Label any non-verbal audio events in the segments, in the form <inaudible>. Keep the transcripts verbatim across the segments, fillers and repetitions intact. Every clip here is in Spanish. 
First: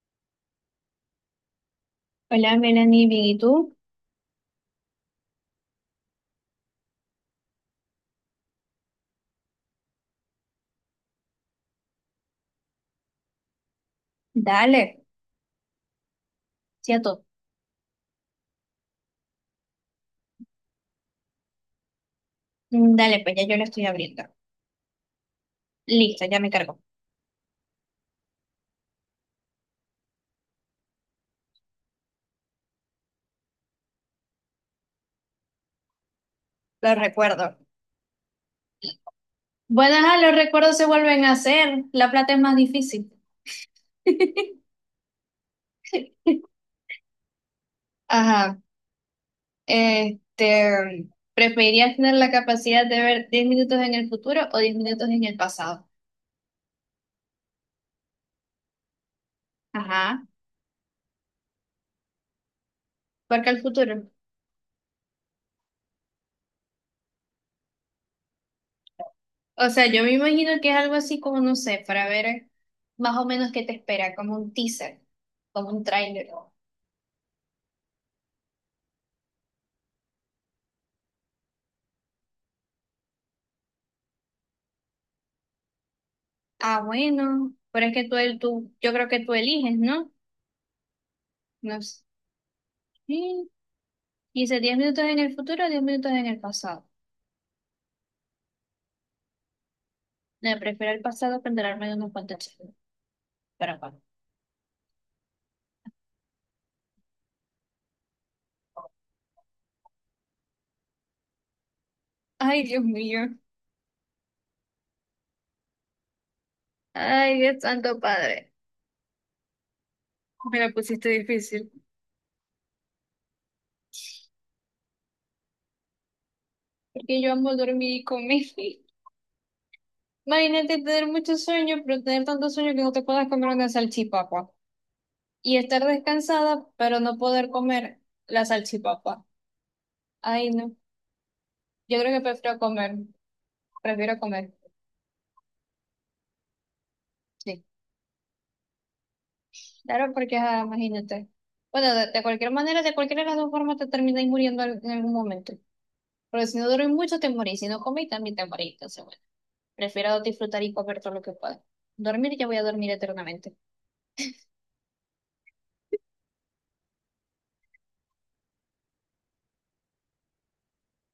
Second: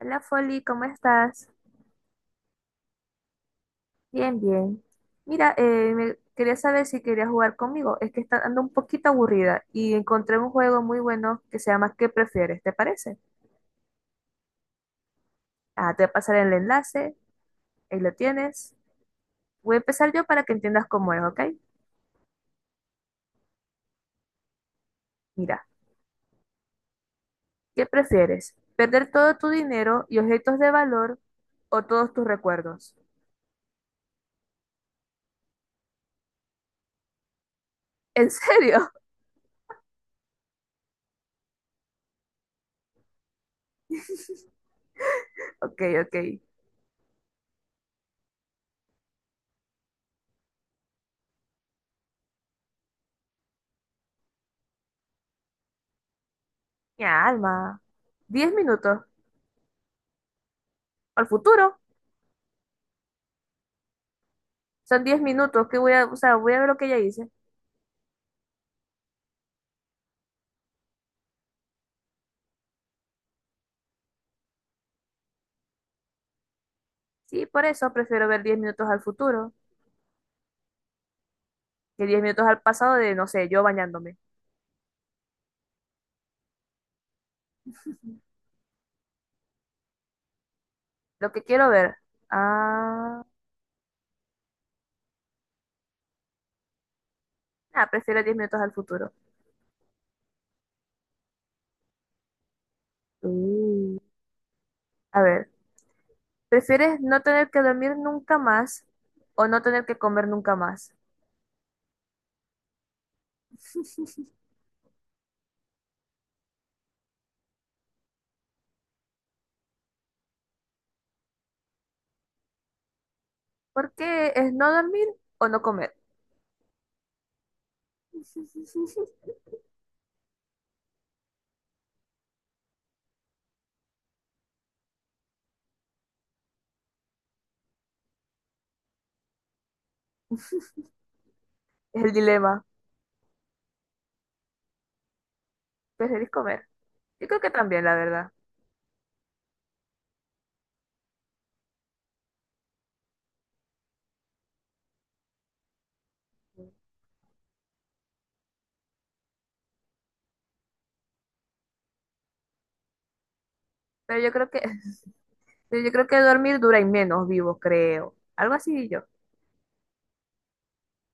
Hola Folly, ¿cómo estás? Hola, Melanie, ¿bien y tú? Bien, bien. Mira, eh, me- quería saber si querías jugar conmigo. Es que está ando un poquito aburrida y encontré un juego muy bueno que se llama ¿Qué prefieres? ¿Te parece? Dale, Ah, te voy a pasar el enlace, cierto. ahí lo tienes. Voy a empezar yo para que entiendas cómo es, ¿ok? Mm, Dale, pues ya yo lo estoy abriendo. Mira, Listo, ya me cargo. ¿qué prefieres? ¿Perder todo tu dinero y objetos de valor o todos tus recuerdos? Lo recuerdo. ¿En serio? <laughs> Bueno, ajá, los recuerdos se vuelven a hacer. La plata es más difícil. <laughs> Ok, ok. Ajá. Este, ¿preferirías tener la capacidad de ver diez minutos en el futuro o diez minutos en el pasado? Mi alma. Diez minutos. Ajá. ¿Al futuro? Porque el futuro. Son diez minutos que voy a, o sea, voy a ver lo que ella hice. O sea, yo me imagino que es algo así como, no sé, para ver más o menos qué te espera, como un teaser, como un tráiler. Sí, por eso prefiero ver diez minutos al futuro que diez minutos al pasado de, no sé, yo bañándome. Ah, bueno, pero es que tú, el- tú, yo creo que tú eliges, ¿no? Lo que quiero No ver. sé. Ah, Sí, dice diez minutos en el futuro, diez minutos en el pasado. ah, prefiero diez minutos al futuro. No, prefiero el pasado para enterarme de unos cuantos chismes. Pero Mm. bueno. A ver, ¿prefieres no tener que dormir nunca más o no tener que comer nunca más? Ay, Dios mío. Ay, Dios santo padre. Me la pusiste difícil. ¿Por qué es no dormir o no comer? Porque yo amo dormir y comer. <laughs> <laughs> Imagínate tener mucho sueño, pero tener tanto sueño que no te puedas comer una salchipapa. Y estar descansada, pero no poder comer la salchipapa. Ay, no. Yo Es creo el que prefiero dilema. comer. Prefiero comer. ¿Preferís comer? Yo creo que Sí, también, la verdad. claro, porque ah, imagínate. Bueno, de, de cualquier manera, de cualquiera de las dos formas te termináis muriendo al- en algún momento. Porque si no duermes mucho, te morís. Si no comís, también te morís. Entonces, bueno, prefiero disfrutar y comer todo lo que pueda. Dormir, ya voy a dormir eternamente. Pero yo creo que, <laughs> pero yo creo que dormir dura y menos vivo, creo. Algo así yo.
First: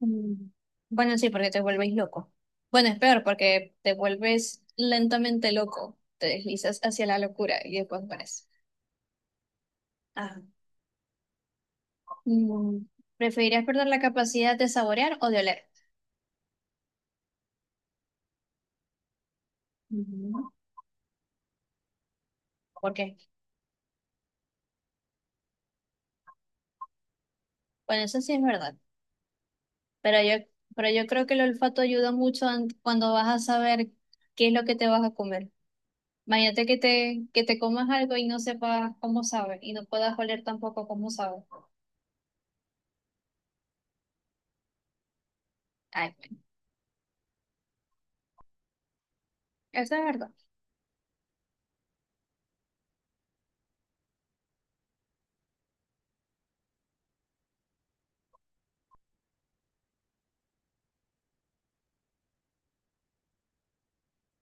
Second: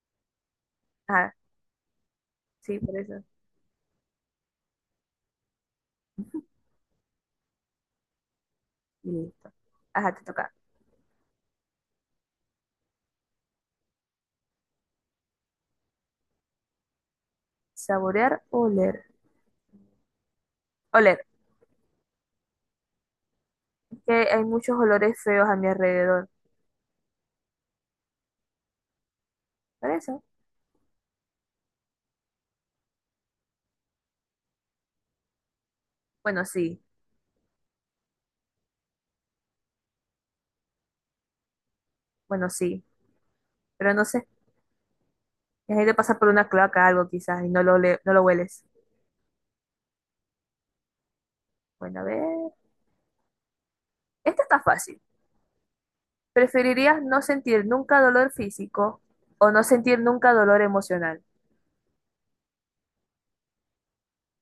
Mm. Bueno, sí, Ajá, porque te vuelves loco. sí, Bueno, por es peor, eso. porque te vuelves lentamente loco. Te deslizas hacia la locura y después mueres. Y listo. Ajá, te Ah. toca. Mm. ¿Preferirías perder la capacidad de saborear o de oler? Saborear o oler. Ujú. Oler, ¿Por qué? que hay muchos olores feos a mi alrededor. Bueno, eso sí es verdad. ¿Por eso? Pero yo, pero yo creo que el olfato ayuda mucho an- cuando vas a saber qué es lo que te vas a comer. Bueno, Imagínate que sí, te, que te comas algo y no sepas cómo sabe y no puedas oler tampoco cómo sabe. bueno, sí. Pero no sé, la gente Ay, pasa por bueno, una cloaca algo quizás y no lo, ole- no lo hueles. eso es verdad. Bueno, a ver. Esta está fácil. ¿Preferirías no sentir nunca dolor físico o no sentir nunca dolor emocional?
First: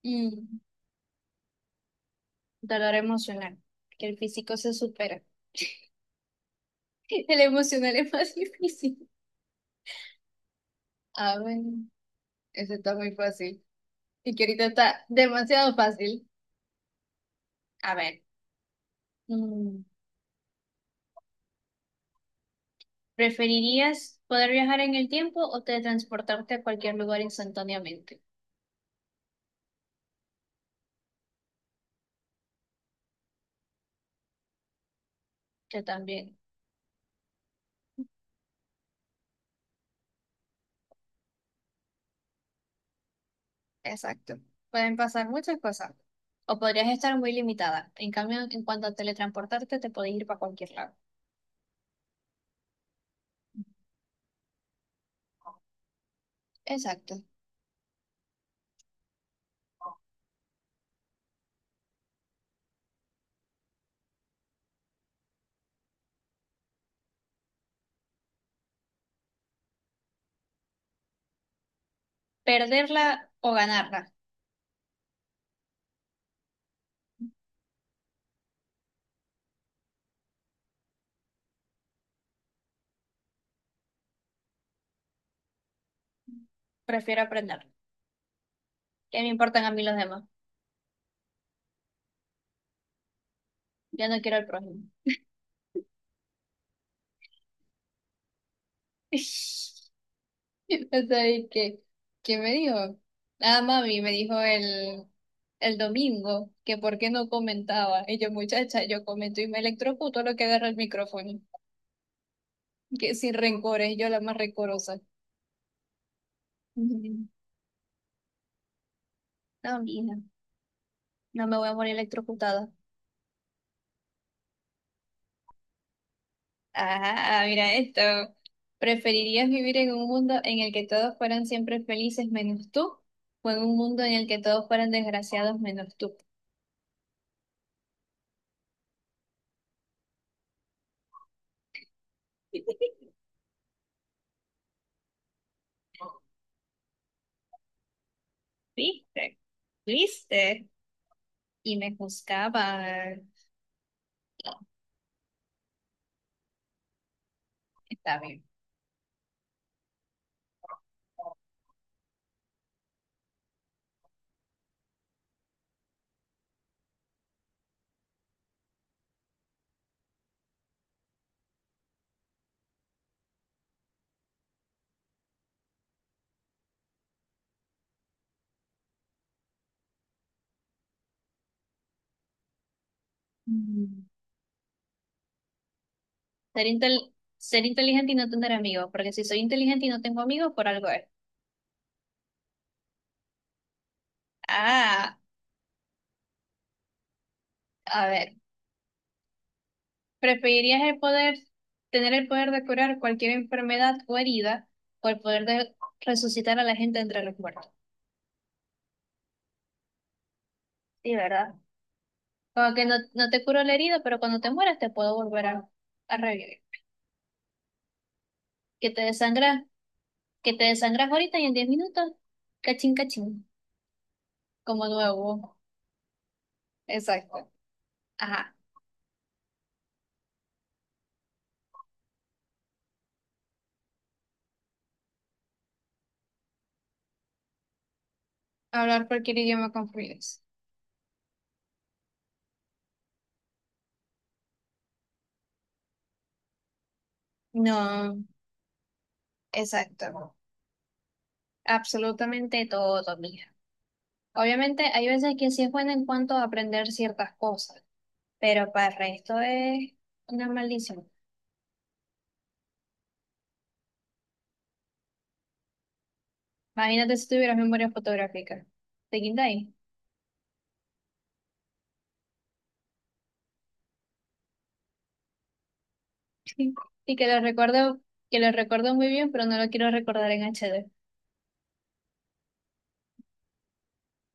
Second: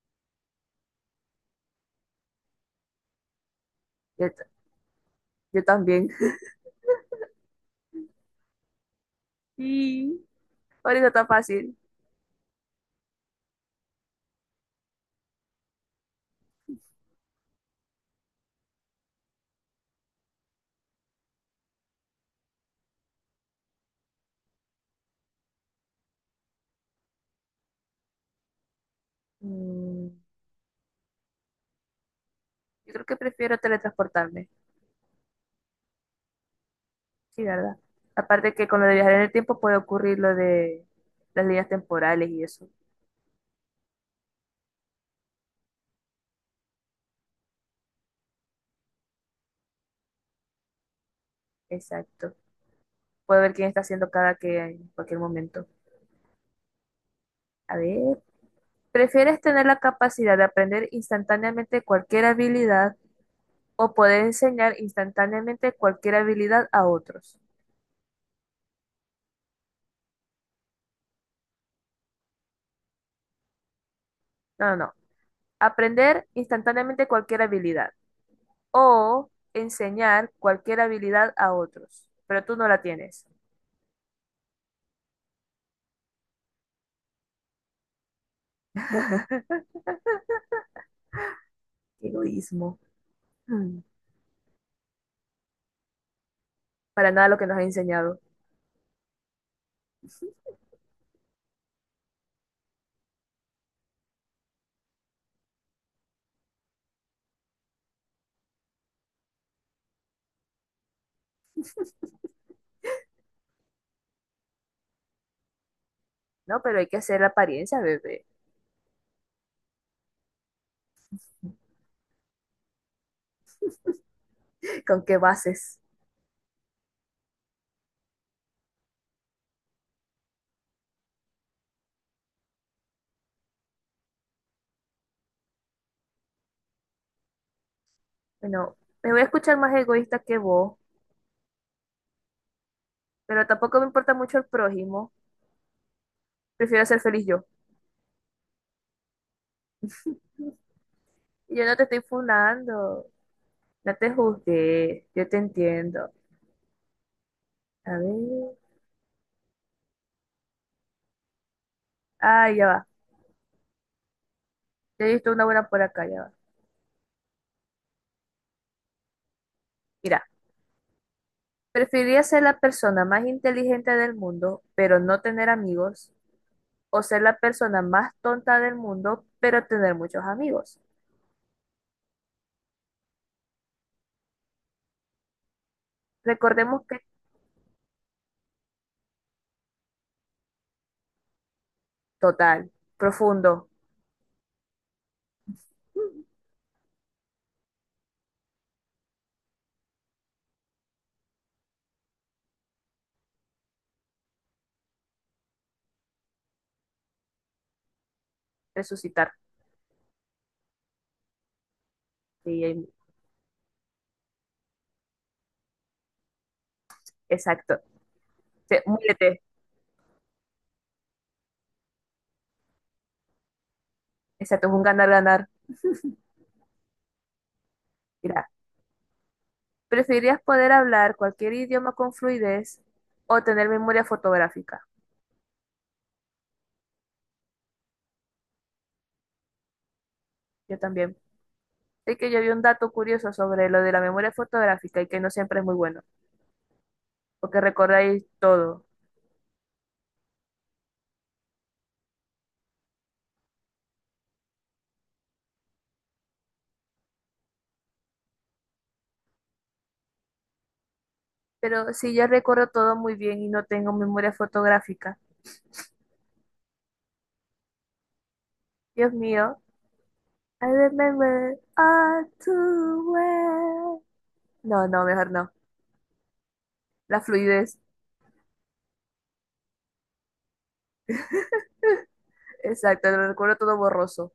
Mm, Dolor emocional, que el Yo, t- físico se supera. <laughs> yo también. <laughs> El emocional es más <laughs> difícil. Sí. Por eso está A ver, fácil. eso está muy fácil. Y que ahorita está demasiado fácil. A ver, mm, ¿preferirías poder viajar en el tiempo o teletransportarte a cualquier lugar instantáneamente? Mm, yo creo que prefiero teletransportarme. Yo también, Sí, ¿verdad? Aparte que con lo de viajar en el tiempo puede ocurrir lo de las líneas temporales y eso. exacto. Pueden pasar muchas cosas. O podrías estar muy limitada. En cambio, en cuanto a teletransportarte, te podés ir para cualquier lado. Exacto. Puedo ver quién está haciendo cada que en cualquier momento. Exacto. A ver, ¿prefieres tener la capacidad de aprender instantáneamente cualquier habilidad o poder enseñar instantáneamente cualquier habilidad a otros? Perderla o ganarla. No, no, no. Aprender instantáneamente cualquier habilidad o enseñar cualquier habilidad a otros, pero tú no la tienes. Prefiero aprenderla. ¿Qué me importan a mí los demás? Egoísmo. Hmm, Ya no quiero el prójimo. para nada lo que nos ha enseñado. <laughs> O sea, ¿y ¿qué, qué me dijo? Ah, mami, me dijo el, el domingo que por qué no comentaba. Y yo, muchacha, yo comento y me electrocuto lo que agarra el micrófono. Que sin rencores, yo la más rencorosa. No, pero hay que hacer la Ujú. apariencia, bebé. No, mija, no me voy a morir electrocutada. <laughs> ¿Con qué bases? Ah, mira esto. ¿Preferirías vivir en un mundo en el que todos fueran siempre felices menos tú? ¿O en un mundo en el que todos fueran desgraciados menos tú? Bueno, me voy a escuchar más egoísta que vos, pero tampoco me importa mucho el prójimo. Prefiero ser feliz yo. ¿Viste? ¿Viste? Y yo no Y te me estoy funando, juzgaban. no te No, juzgué, yo te entiendo. A está bien. ver. Ah, ya va. Ya he visto una buena por acá, ya va. Mira, preferiría ser la persona más inteligente del mundo, pero no tener amigos, o ser la persona más tonta del mundo, pero tener muchos amigos. Mm. Ser, Recordemos que, intel- ser inteligente y no tener amigos, porque si soy inteligente y no tengo amigos, por algo es. total, profundo, Ah, mm, a ver. ¿Preferirías el poder, tener el poder de curar cualquier enfermedad o herida o el poder de resucitar a la gente entre los muertos? resucitar. Sí, ¿verdad? Sí, Como que ahí- no, no te curo la herida, pero cuando te mueras te puedo volver a, a revivir. exacto. Sí, Que te muérete. desangras, que te desangras ahorita y en diez minutos, cachín, cachín, Exacto, es un como ganar-ganar. nuevo. Exacto. Mira. Ajá. ¿Preferirías poder hablar cualquier idioma con fluidez o tener memoria fotográfica? Hablar cualquier idioma con fluidez. Yo también. Es que yo vi un dato curioso sobre lo de la memoria fotográfica y que no siempre es muy bueno, porque recordáis No, todo. exacto. Absolutamente todo, mija. Obviamente hay veces que sí es bueno en cuanto a aprender ciertas cosas pero para el resto es una maldición. Pero si yo recuerdo todo muy bien y no tengo memoria fotográfica, Imagínate si tuvieras memoria fotográfica. Dios ¿Te quita mío, ahí? I remember all too well. No, no, mejor no. <laughs> Y La que lo fluidez, recuerdo, que lo recuerdo muy bien, pero no lo quiero recordar en H D. exacto, lo recuerdo todo borroso.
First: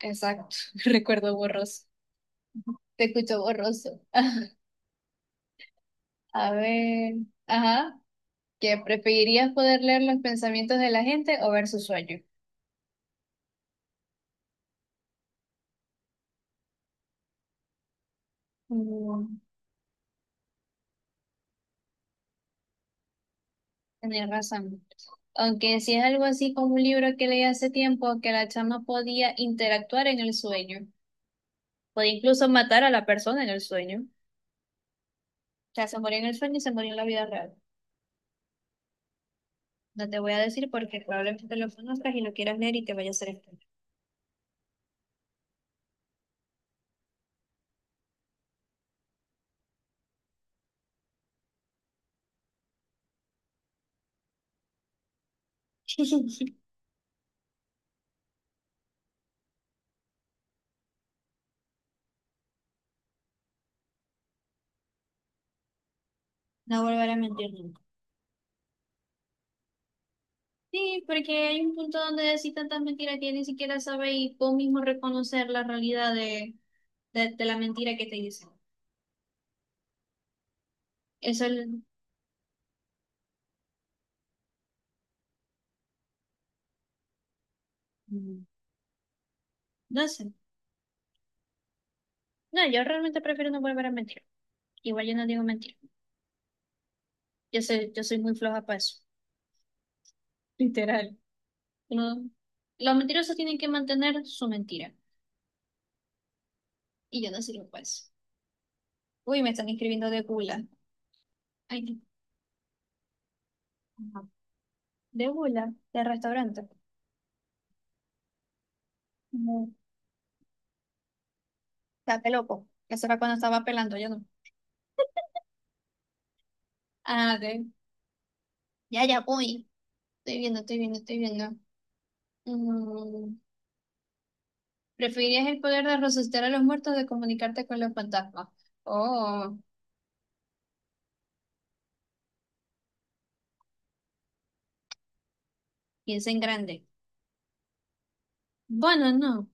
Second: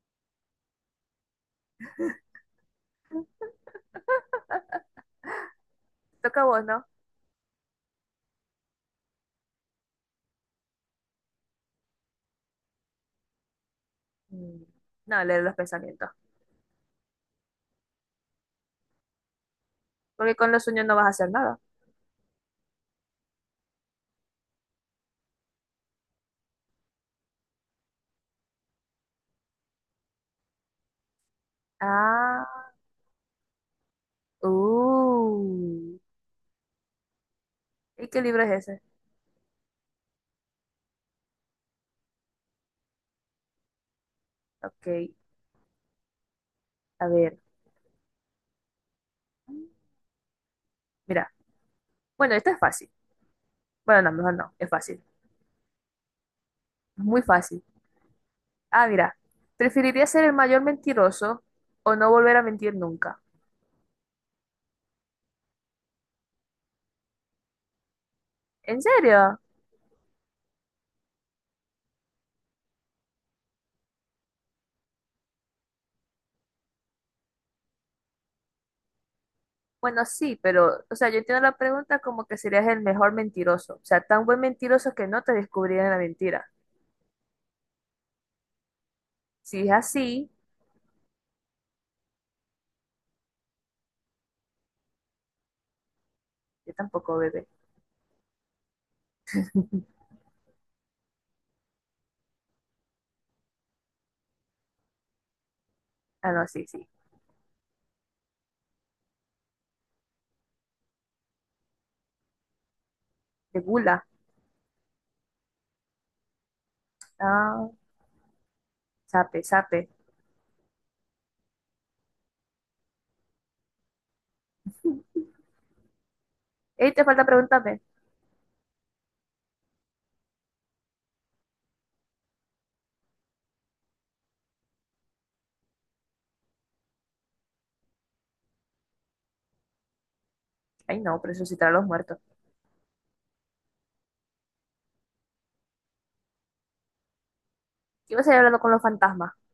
Exacto, <laughs> recuerdo borroso. Te escucho borroso. Te <laughs> toca a A vos, ¿no? ver, ajá, ¿que preferirías poder leer los pensamientos de la gente o ver sus sueños? Mm, no, leer los pensamientos, Mm, porque con los sueños no vas a hacer nada. Tenés razón. Aunque si es algo así como un libro que leí hace tiempo, que la chama podía interactuar en el sueño. Puede Ah. incluso matar a la persona en el sueño. O sea, Uh, se murió en el sueño y se murió en la vida real. ¿y qué libro es ese? No te voy a decir porque probablemente lo conozcas y lo quieras leer y te vaya a hacer esto. Ok, a ver. Mira, bueno, esto es fácil. Bueno, no, mejor no, es fácil. <laughs> Es muy fácil. Ah, mira, ¿preferiría ser el mayor mentiroso o no volver a mentir nunca? No volveré a mentir nunca. ¿En serio? Sí, porque hay un punto donde decís tantas mentiras que ni siquiera sabes y vos mismo reconocer la realidad de, de, de la mentira que te dicen. Bueno, sí, pero, o sea, yo entiendo Eso la es- pregunta como que serías el mejor mentiroso. O sea, tan buen mentiroso que no te descubrirían la mentira. mm, Si es no así, sé. No, yo realmente prefiero no volver a mentir. Igual yo no digo mentir. yo tampoco, bebé. Yo soy, yo soy muy floja para eso. <laughs> Literal. No. Los mentirosos tienen que mantener su mentira. Ah, no, sí, sí. Y yo no sé qué es. Uy, me están escribiendo de gula. Ay, De gula. no. Ajá. De gula, de restaurante. Ah, sape, No. sape. Está loco. Eso era cuando estaba pelando, yo no. Ey, te falta Ah, de. preguntarme. Ya, ya voy. Estoy viendo, estoy viendo, estoy viendo. Mm, ¿Preferirías el poder de resucitar a los muertos de comunicarte con los fantasmas? Oh, Ay, no, resucitar a los muertos. piensa en grande. Iba a seguir hablando con los Bueno, fantasmas. no.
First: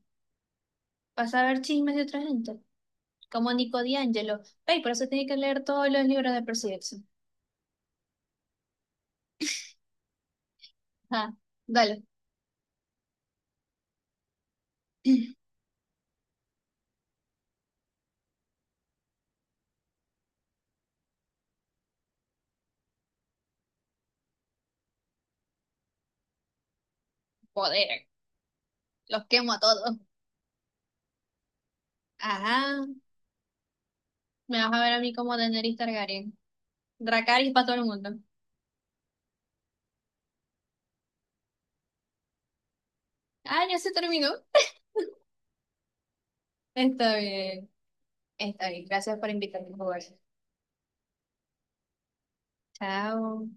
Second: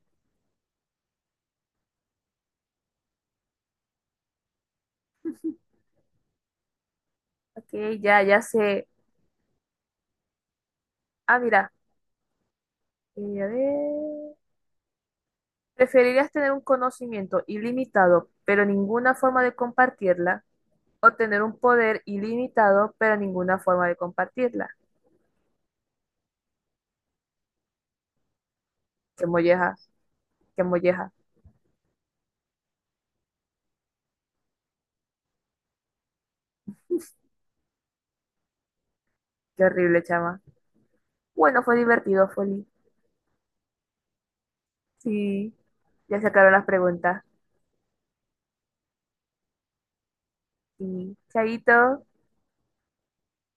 Vas a ver chismes de otra gente. Como Nico D'Angelo. Ey, por eso tiene que leer todos los libros de Percy Jackson. Ok, ya, ya sé. Ah, Ah, mira, dale. eh, a ver. <clears throat> ¿Preferirías tener un conocimiento ilimitado, pero ninguna forma de compartirla? ¿O tener un poder ilimitado, pero ninguna forma de compartirla? Poder. Qué Los quemo a molleja, todos. qué molleja. Ajá, me vas a ver a mí como Daenerys Targaryen. Dracarys para todo el mundo. Qué horrible, chama. Bueno, fue divertido, Foli. Ah, ya se terminó. Sí, ya se acabaron las Está preguntas. bien, está bien. Gracias por invitarme a jugar. Sí, chaito. Chao.